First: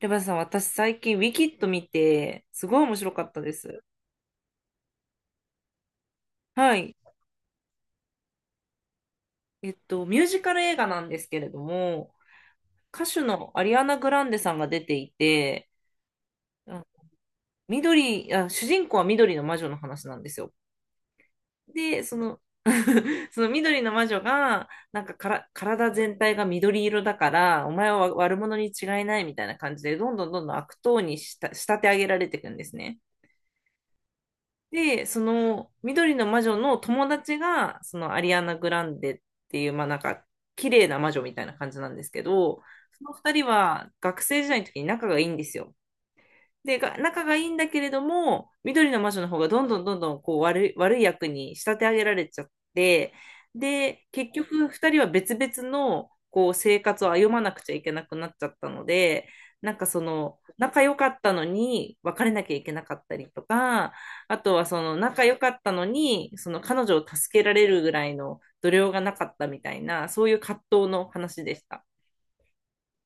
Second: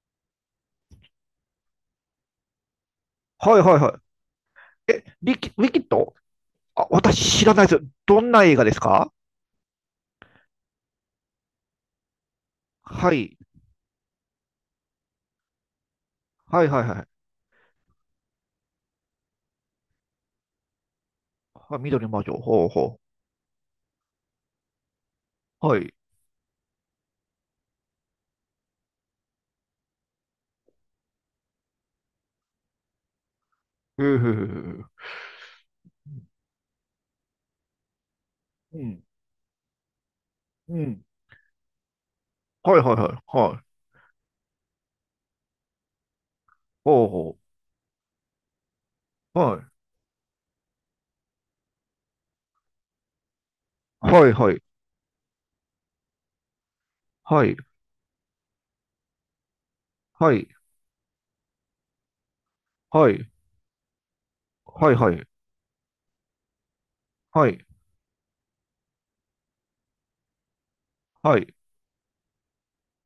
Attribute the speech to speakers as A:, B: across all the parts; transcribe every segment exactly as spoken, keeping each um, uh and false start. A: レバさん、私最近、ウィキッド見て、すごい面白かったで
B: はいはい
A: す。
B: はい。え、リキ、ウィキッド、
A: は
B: あ、
A: い。
B: 私知らないです。どんな映画ですか？
A: えっと、ミュージカル映画なんですけれども、歌
B: は
A: 手
B: い。
A: のアリアナ・グランデさんが出ていて、
B: はいは
A: あ
B: いはい。
A: 緑、あ、主人公は緑の魔女の話なんですよ。
B: はい、
A: で、
B: 緑の
A: そ
B: 魔女。
A: の、
B: ほうほ
A: その緑の魔女が、なんかから
B: う。はい。
A: 体
B: へ
A: 全体が緑色だから、お前は悪者に違いないみたいな感じで、どんどんどんどん悪党にした仕立て上げられていくんですね。
B: えへえへえ。
A: で、その緑の魔女の友達が、そのアリアナ・グ
B: う
A: ラン
B: ん。
A: デっていう、まあなんか、綺
B: う
A: 麗な
B: ん。
A: 魔女みたいな感じなんですけど、
B: はいはい
A: そ
B: は
A: の二
B: い。
A: 人
B: はい。
A: は学生時代の時に仲がいいんですよ。で、が
B: ほう
A: 仲が
B: ほ
A: いいんだけれども、緑の魔女の方
B: う。
A: がどん
B: は
A: どんどんどんこう悪い、悪い役に仕立て上げられちゃって、で、
B: い。は
A: 結
B: いはい。
A: 局二人は別々のこう生活を歩ま
B: は
A: な
B: い。
A: くちゃいけなくなっちゃったので、なんかそ
B: は
A: の
B: い。
A: 仲良かったのに別れなきゃいけなかっ
B: は
A: た
B: い。
A: りとか、あとはそ
B: はい
A: の
B: は
A: 仲
B: い。
A: 良かったのにその彼女を助け
B: は
A: ら
B: い。
A: れるぐらいの度量がなかったみたいな、そういう葛藤の
B: は
A: 話で
B: い。
A: した。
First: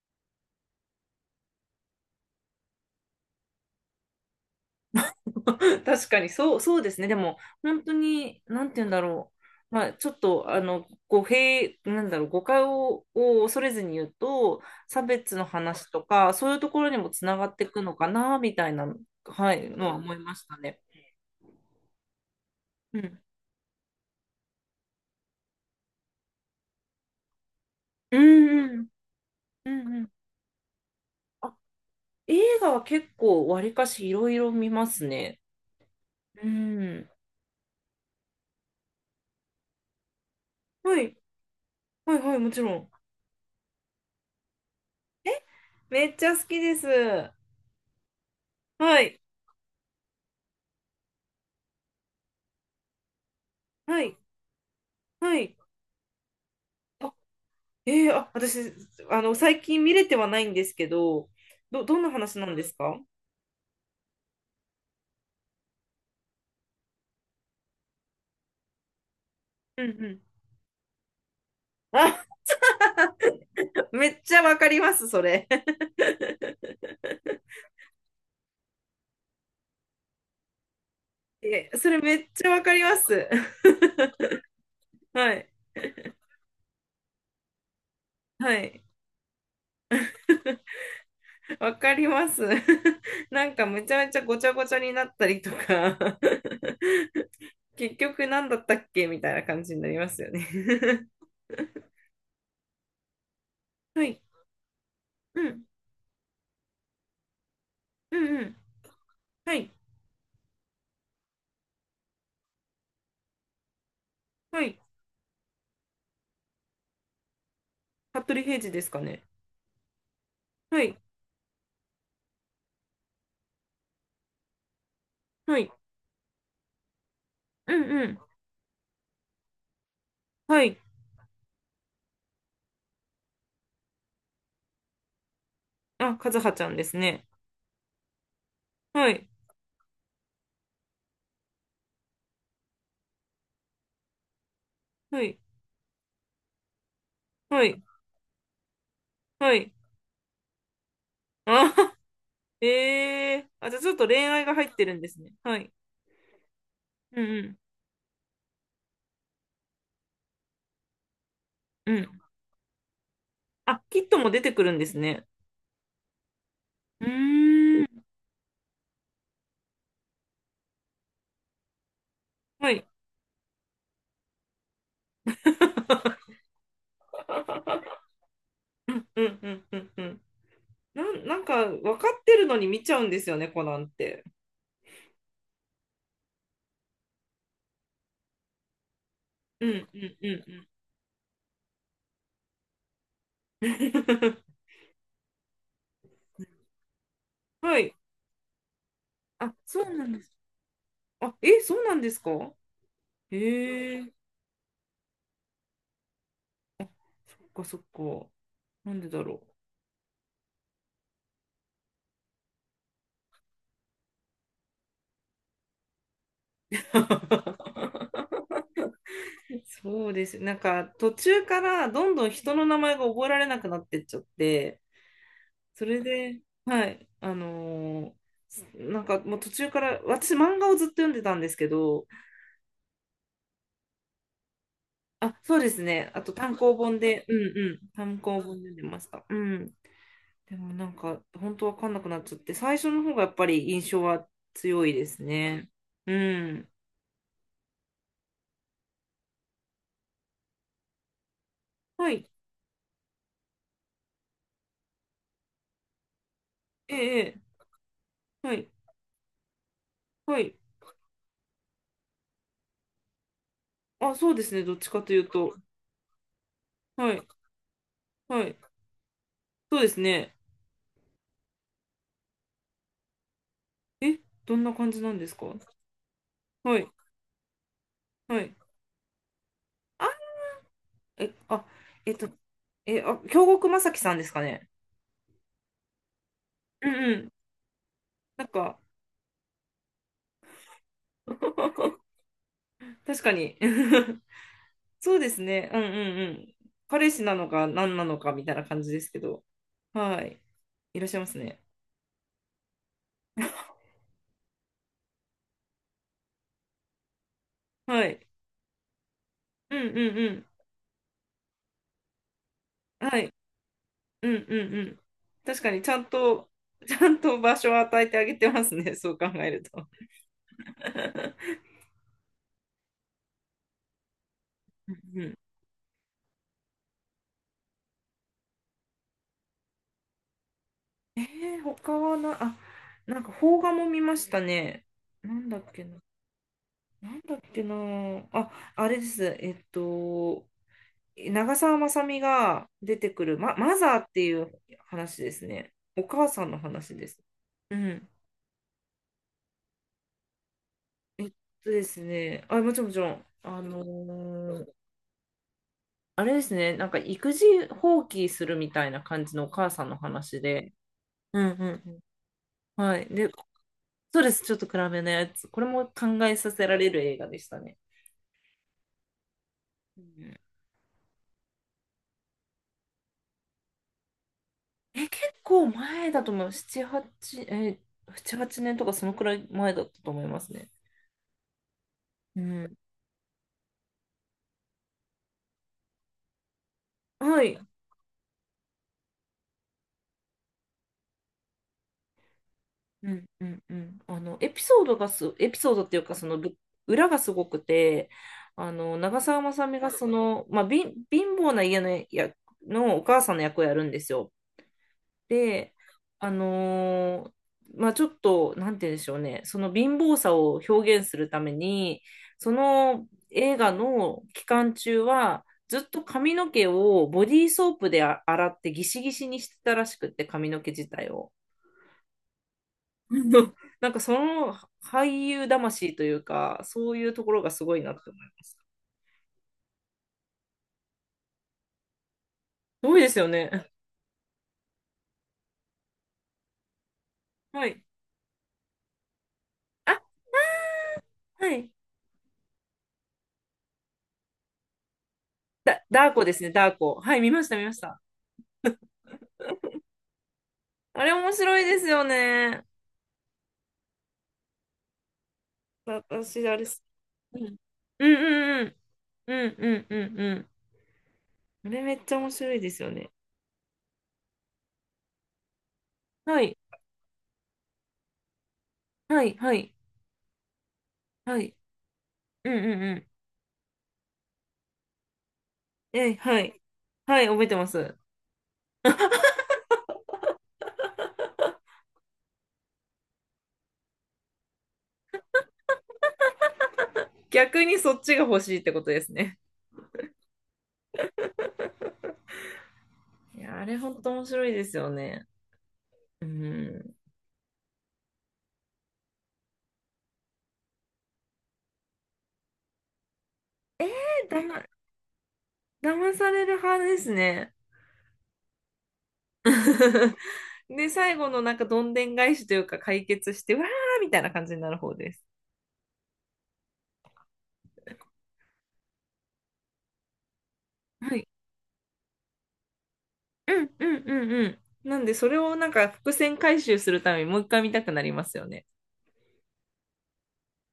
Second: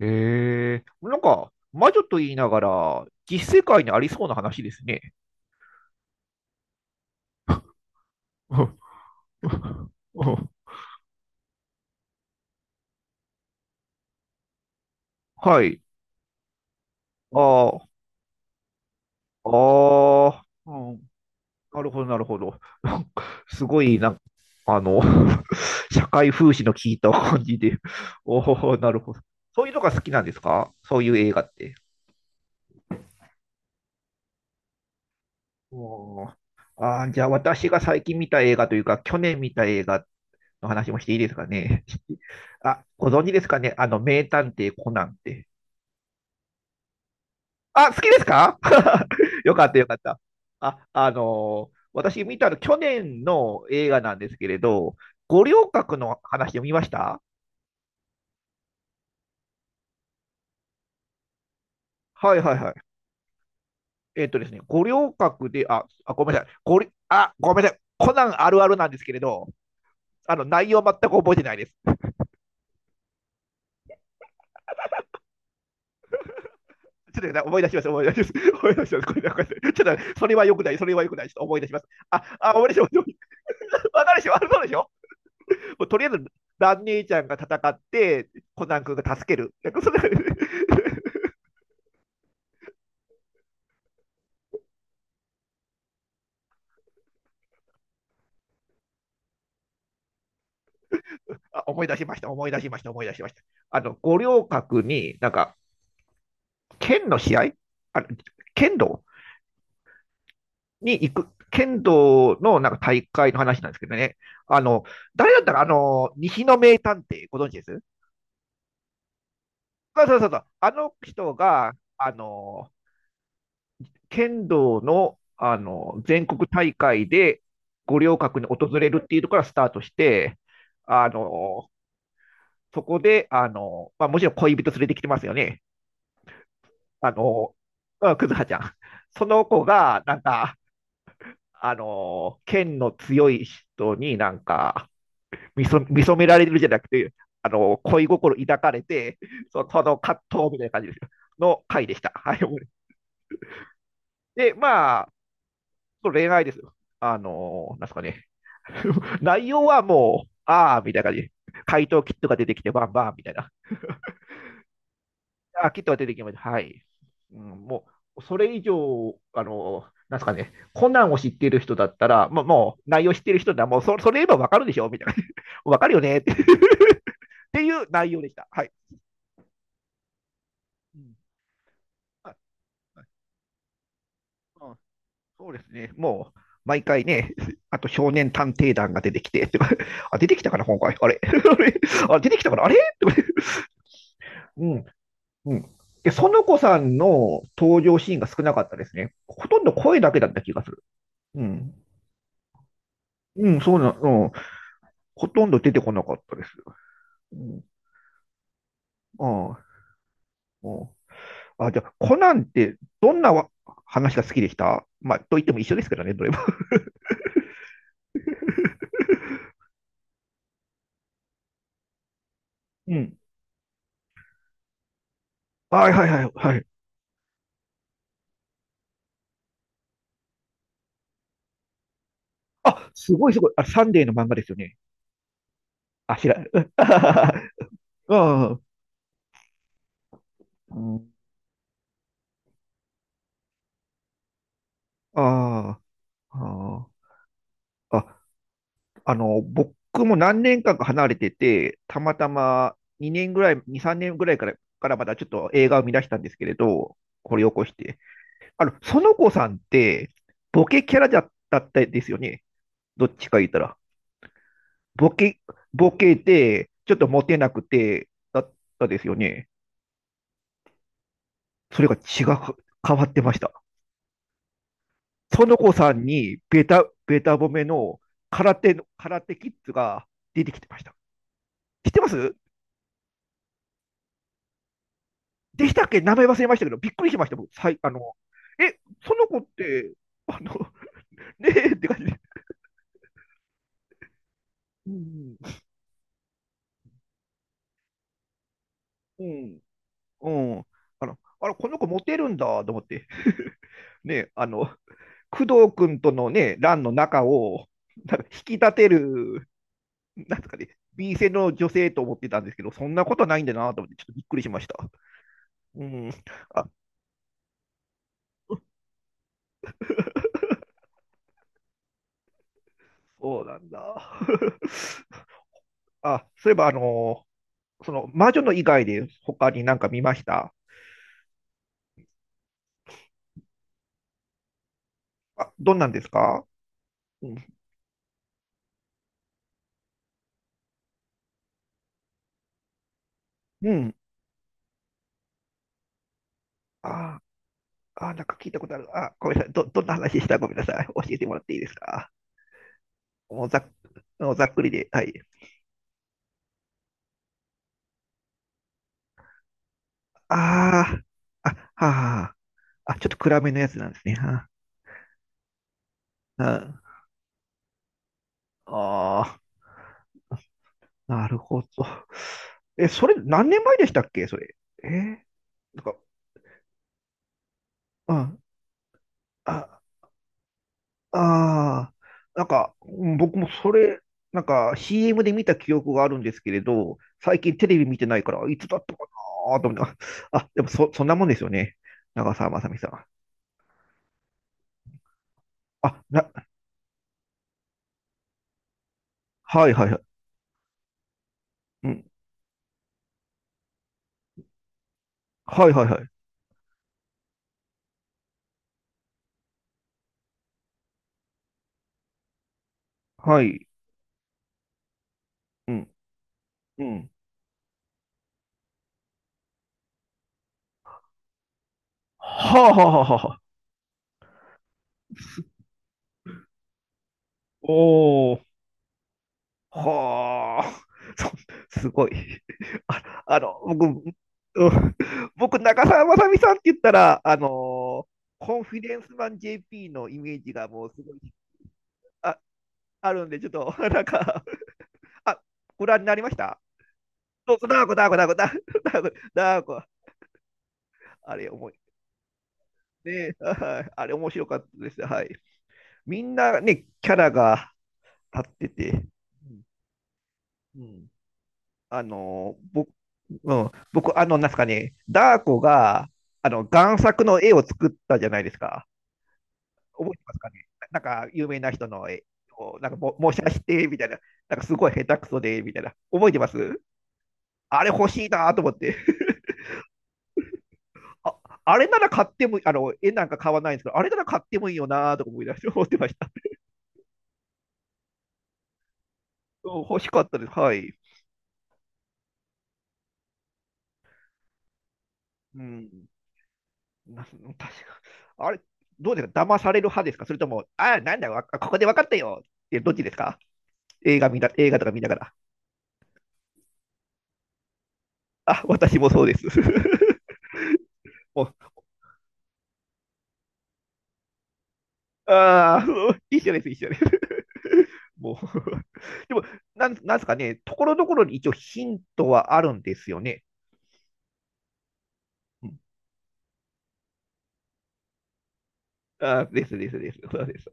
B: えー、なんか、魔女と言いながら、実世界にありそうな話ですね。
A: 確かに、そう、そうですね。でも、本当に、なんて 言うんだろう。まあ、ちょっと、あの、語弊、なんだろう、誤解を、を恐れずに言うと、差別の
B: はい。
A: 話とか、そういうところにもつながってい
B: あ
A: くのかな、みたいな、はい、のは思いま
B: あ、あ
A: した
B: あ、
A: ね。
B: うん。なるほど、なるほど。
A: う
B: なん
A: ん。
B: かすごい、なんあの、社会風刺の効いた感じで、
A: う
B: お
A: ん
B: お、
A: うん。
B: なるほど。そう
A: う
B: いうのが
A: ん
B: 好
A: う
B: き
A: ん。
B: なんですか？そういう映画っ
A: あ、
B: て。
A: 映画は結構、わりかしいろいろ見ますね。
B: おー、
A: う
B: あ
A: ん。
B: ー、じゃあ私が最近見た映画というか、去年見た映画の話も
A: は
B: して
A: い。
B: いいですかね？
A: はいはい、もち ろ
B: あ、
A: ん。
B: ご存知ですかね、あの、名探偵コナンって。
A: めっちゃ好きです。は
B: あ、好きですか？
A: い。
B: よかった、よかった。あ、あのー私見たの去年の映画
A: は
B: な
A: い。
B: んですけれど、
A: は
B: 五
A: い。
B: 稜郭の話を見ました。
A: えー、あ、私、あの、最近見れてはないんですけど、ど、どんな
B: は
A: 話
B: い
A: なん
B: はい
A: で
B: は
A: す
B: い。
A: か？
B: えっとですね、五稜郭で、あ、あ、ごめんなさい。ごり、あ、ごめんなさい。コナンあるあるなんですけれど、
A: うんうん。
B: あの、内容全く覚えてないです。
A: あ、めっちゃわかります、それ。
B: ちょっと思い出します、思い出します。思い出します。これだ、これだ。ちょっと、それは良くない、それは良くない。ちょっと 思い出
A: え、
B: します。
A: それめ
B: あ、
A: っちゃ
B: あ、
A: わ
B: 思い
A: か
B: 出し
A: り
B: ま
A: ま
B: す。
A: す。
B: わかるでしょ、あるそうでしょ。
A: はい。
B: もうとりあえず、蘭姉ちゃんが戦って、
A: は
B: コナ
A: い。
B: ン君が助ける。なんかそれ。
A: わかります。なんかめちゃめちゃごちゃごちゃになったりとか 結局何だったっけみたいな感じになりますよね。
B: あ、思い出しました、思い出しました、思い出しました。あの、
A: は
B: 五
A: い。
B: 稜郭に、なん
A: う
B: か、
A: ん。
B: 剣の試合、あの、
A: うんうん。
B: 剣道
A: はい。
B: に行く、剣道のなんか大会の話なんですけどね。あ
A: はい。
B: の、誰だったか、あの、西の名探偵、ご存知です？
A: 服部平次ですかね。
B: そうそうそうそう。あ
A: は
B: の
A: い。
B: 人が、あの、剣道の、あ
A: はい。
B: の、全国大会で
A: うん
B: 五
A: う
B: 稜
A: ん。
B: 郭に訪れるっていうところからスタートして、
A: はい。
B: あの、そこで、あの、まあ、もちろん恋人連れてきてますよね。
A: あ、和葉ちゃんです
B: あ
A: ね。
B: の、クくずはちゃん。
A: はい。
B: その子が、なんか、あの、剣の強い人になんか、
A: はい。
B: 見そ見初められるじゃなくて、あ
A: は
B: の
A: い。
B: 恋心抱かれて、
A: は
B: その
A: い。
B: 葛藤みたいな感じですよ
A: あ、
B: の回で した。はい、
A: ええあ、じゃあちょっと恋愛が
B: で、
A: 入ってるん
B: ま
A: で
B: あ、
A: すね。はい。
B: その恋愛ですよ。あ
A: うん
B: のーなんですかね。内容はもう、ああ、みたいな感じ。回
A: うん。う
B: 答キッ
A: ん。
B: トが出てきて、バンバンみたいな。
A: あ、キットも出てくるんですね。
B: あ、キットが出てきました。はい。
A: う
B: うん、
A: ー
B: も
A: ん。
B: う、それ以上、あのーなんですかね、コナンを知っている人だったら、もう、
A: は
B: も
A: い。
B: う内容知っている人なら、もうそ、それ言えばわかるでしょみたいな。わかるよねって。 っ ていう内容でした。はい。
A: うんうんうんうんうん。なん、なんか分かってるのに見ちゃうんですよね、コナンって。
B: うん、そうですね。もう、毎回ね、あと少年探偵団が出てきて、と
A: う
B: か、
A: んうん
B: あ、
A: う
B: 出
A: んう
B: てきたかな、
A: ん。
B: 今回。あれ。 あれ、あ、出てきたかな、あれとか。 うん、うん。で、園子さんの
A: は
B: 登
A: い。
B: 場シーンが少なかったですね。ほ
A: あ、
B: とんど
A: そう
B: 声
A: な
B: だ
A: ん
B: け
A: で
B: だっ
A: す。
B: た気がする。
A: あ、
B: う
A: え、
B: ん。
A: そうなんですか？
B: うん、そうな、
A: へ
B: う
A: え、
B: ん。ほとんど出てこなかったです。う
A: そっ
B: ん。
A: かそっか。なんでだ
B: あ
A: ろう。
B: あ、うん、あ、じゃあ、コナンってどんなわ話が好きでした？まあ、と言っても一緒ですけどね、どれも。
A: そうです。なんか途中からどんどん人の名
B: う
A: 前が
B: ん。
A: 覚えられなくなってっちゃって、そ
B: はい
A: れ
B: はいはい、
A: で、
B: はい。
A: はい、あのーなんかもう途中から、私漫画をずっと読んでたんですけど、
B: あ、すごいすごい。あ、サンデーの漫画ですよね。
A: あ、そうですね。
B: あ、
A: あ
B: ひ
A: と
B: らん、
A: 単行 本で、う
B: あ
A: んうん、単行本
B: あ、
A: 読んでました。うん。でも
B: う
A: なん
B: ん、
A: か本当わかんなくなっちゃって、最初の方がやっぱり印象は強いですね。
B: あ
A: う
B: あ、
A: ん。
B: ああ、ああの、僕も何年間か離れてて、た
A: は
B: また
A: い。
B: まにねんぐらい、に、さんねんぐらいから、からまだちょっと映画を見出したんですけれ
A: え
B: ど、
A: え、
B: 掘
A: え
B: り起
A: え
B: こして。
A: は
B: あ
A: い。
B: の、園子さんって、
A: はい。
B: ボケキャラだったですよね。どっちか言ったら。
A: あ、そうですね。どっちか
B: ボ
A: という
B: ケ、
A: と。
B: ボケで、ちょっと
A: はい。
B: モテなくて、
A: は
B: だっ
A: い。
B: たですよね。
A: そうですね。
B: それが違う、変わってました。
A: え、どんな感じなんですか？
B: 園子さんにベ
A: は
B: タ、
A: い、
B: ベタ褒めの、
A: は
B: 空
A: い。
B: 手の、空手キッズが
A: あ、
B: 出てきてました。
A: え、あ、
B: 知ってま
A: えっと、
B: す？
A: え、あ、京極正樹さんですかね。
B: でしたっけ、名前忘れましたけど、
A: う
B: びっ
A: ん
B: くり
A: う
B: しまし
A: ん。
B: た、僕。さい、あの、
A: なんか、
B: え、園子って、あの、ねえって感 じで。
A: 確かに。
B: う
A: そうで
B: ん、
A: すね。うんうんうん。彼氏なのか何なのかみたいな感じですけ
B: う
A: ど。
B: ん、
A: はい。
B: うん。
A: いら
B: あ
A: っしゃ
B: の、
A: います
B: あれ、
A: ね。
B: この子モテるんだと思って、ね、あの、工藤君とのね、欄の中を、
A: は
B: なん
A: い。
B: か引き立てる、
A: うんうんう
B: なんで
A: ん。
B: すかね、B 線の女性と思ってたんですけど、そんなこ
A: は
B: と
A: い。
B: ないんだなと思って、ちょっとびっ
A: うん
B: くりし
A: う
B: まし
A: ん
B: た。
A: うん。確かに
B: う
A: ちゃん
B: ん。あ、
A: と、ちゃんと場所を与えてあげてますね。そう考えると。
B: そうなんだ。
A: うんうん
B: あ、そういえば、あのーその、魔女の以外で他になんか見ました？
A: えー、他はな、あ、なんか邦画も見ましたね。なん
B: あ、
A: だっ
B: どん
A: け
B: なん
A: な。
B: ですか？
A: なん
B: う
A: だっ
B: ん。
A: けな。あ、あれです。えっと、長澤まさみが出てくる、ま、
B: う
A: マ
B: ん、
A: ザーっていう話ですね。お母さんの話です。
B: あ
A: うん。
B: あ、なんか聞いたことある。あ、ごめんなさい。ど、どんな話でした？ごめんなさい。教え
A: え
B: て
A: っ
B: もらっていいで
A: と
B: す
A: です
B: か？
A: ね。あ、もちろんもちろん。
B: もうざ
A: あ
B: っ、
A: の
B: もうざっくり
A: ー
B: で。はい。
A: あれですね。なんか育児放棄するみたいな感じのお母さんの話で。
B: あ
A: う
B: あ、
A: んう
B: あ、
A: ん
B: は
A: うん。
B: あ、
A: は
B: あ、ち
A: い。
B: ょっと
A: で、
B: 暗めのやつなんですね。
A: そうです。
B: は
A: ちょっと暗めのやつ。これも考えさせら
B: あ、
A: れる映画でしたね。
B: ああ、
A: うん
B: なるほど。え、それ何年前でしたっけ、それ。え
A: え、
B: ー、
A: 結構
B: なんか、
A: 前だと思う。なな、はち、え、
B: う
A: なな、
B: ん。
A: はちねんとかそのくらい前だ
B: あ、
A: ったと思いますね。
B: ああ、
A: う
B: なんか、
A: ん
B: うん、僕もそれ、なんか シーエム で見た記憶があるんですけれど、最
A: は
B: 近
A: い。
B: テレビ見てないから、いつだったかなと思って、あ、あでもそ、そんなもんですよね。長澤まさみさん。
A: うんうんうんあの、エピソードがす、エピソードってい
B: あ、
A: うか、そ
B: な、
A: のぶ裏がすごくて、あの、長澤まさ
B: はい
A: み
B: は
A: が
B: いはい。
A: その、まあ、貧貧乏な家の
B: うん。
A: やのお母さんの役をやるんですよ。
B: はい
A: で、
B: はいはい。
A: あのーまあ、ちょっと、なんて言うんでしょうね、その貧乏さを表現するために、その
B: は
A: 映
B: い。
A: 画の期間中は、
B: う
A: ずっ
B: ん。
A: と髪の毛
B: う
A: を
B: ん。
A: ボディーソープであ洗ってギシギシにしてたらしくって、髪の毛自体を。
B: はあはあはあはあ。
A: なんかその俳優魂というか、そういうところがすごいなと思いま
B: お
A: す。
B: ー。
A: す
B: はあ、そすごい。
A: ごいです
B: あ、
A: よ
B: あの、
A: ね。
B: 僕、うん、僕、長澤まさみさんって言ったら、あの
A: はい。
B: ーコンフィデンスマン ジェーピー
A: あ、
B: のイメージがもうすごい、
A: はい。
B: あ、あるんで、ちょっと、なんか、あ、
A: だ、
B: ご覧
A: ダ
B: に
A: ー
B: なり
A: コ
B: ま
A: で
B: し
A: すね、
B: た？
A: ダーコ。はい、見まし
B: そ
A: た、
B: う
A: 見
B: そう、
A: まし
B: ダー子、
A: た。
B: ダー子、ダー子、ダー子、ダー子、
A: あれ面
B: あれ、
A: 白い
B: 重い。
A: ですよね。
B: ね、はい、あれ、面白かったです。はい。みん
A: 私、あ
B: な
A: れ、
B: ね、キャラ
A: うん、
B: が
A: う
B: 立っ
A: んう
B: て
A: ん
B: て、
A: う
B: う
A: ん
B: ん、
A: うんうんうんうん。
B: うん
A: あれめ
B: あ
A: っちゃ面白
B: の、
A: いです
B: 僕、
A: よね。
B: うん、僕、あの、なんすかね、ダー子が、
A: は
B: あ
A: い
B: の、贋作の絵を作ったじゃないですか。
A: はいはい
B: 覚えてますかね。ななんか、
A: は
B: 有
A: い。
B: 名な人の絵
A: うんう
B: を、
A: ん
B: なん
A: う
B: か
A: ん。
B: も、模写して、みたいな。なんか、すごい下手くそで、みたいな。
A: え、
B: 覚えて
A: は
B: ま
A: い。
B: す？
A: はい、覚えてま
B: あれ
A: す。
B: 欲しいなと思って。あ、あれなら買っても、あの、絵なんか買わないんですけど、あれなら買ってもいいよなとか思い出して、思ってました。う
A: 逆にそっちが欲しいってことですね。
B: ん、欲しかったです。はい。
A: いや、あれほんと面白いですよね。
B: うん。
A: うん。
B: な確か。あれ、どうですか、騙される派ですか？それとも、あ、なんだよ、わここで分かったよって、どっちですか？
A: え
B: 映画
A: ー、
B: 見
A: だ
B: な、
A: ま、
B: 映画とか見ながら。
A: 騙される派ですね。
B: あ、私もそうです。
A: で、最後の
B: も
A: なんかどんでん返しというか解決して、わーみたいな感じになる方です。
B: う、ああ、一緒です、一緒です。もう、でも、なん、なんですかね、ところど
A: は
B: ころ
A: い
B: に一応ヒントはあるんですよね。
A: うんうんうんうん。なんで、それを
B: う
A: なん
B: ん、
A: か伏線回収するためにもう一回見たくなりますよね。
B: あーですですです。そうです。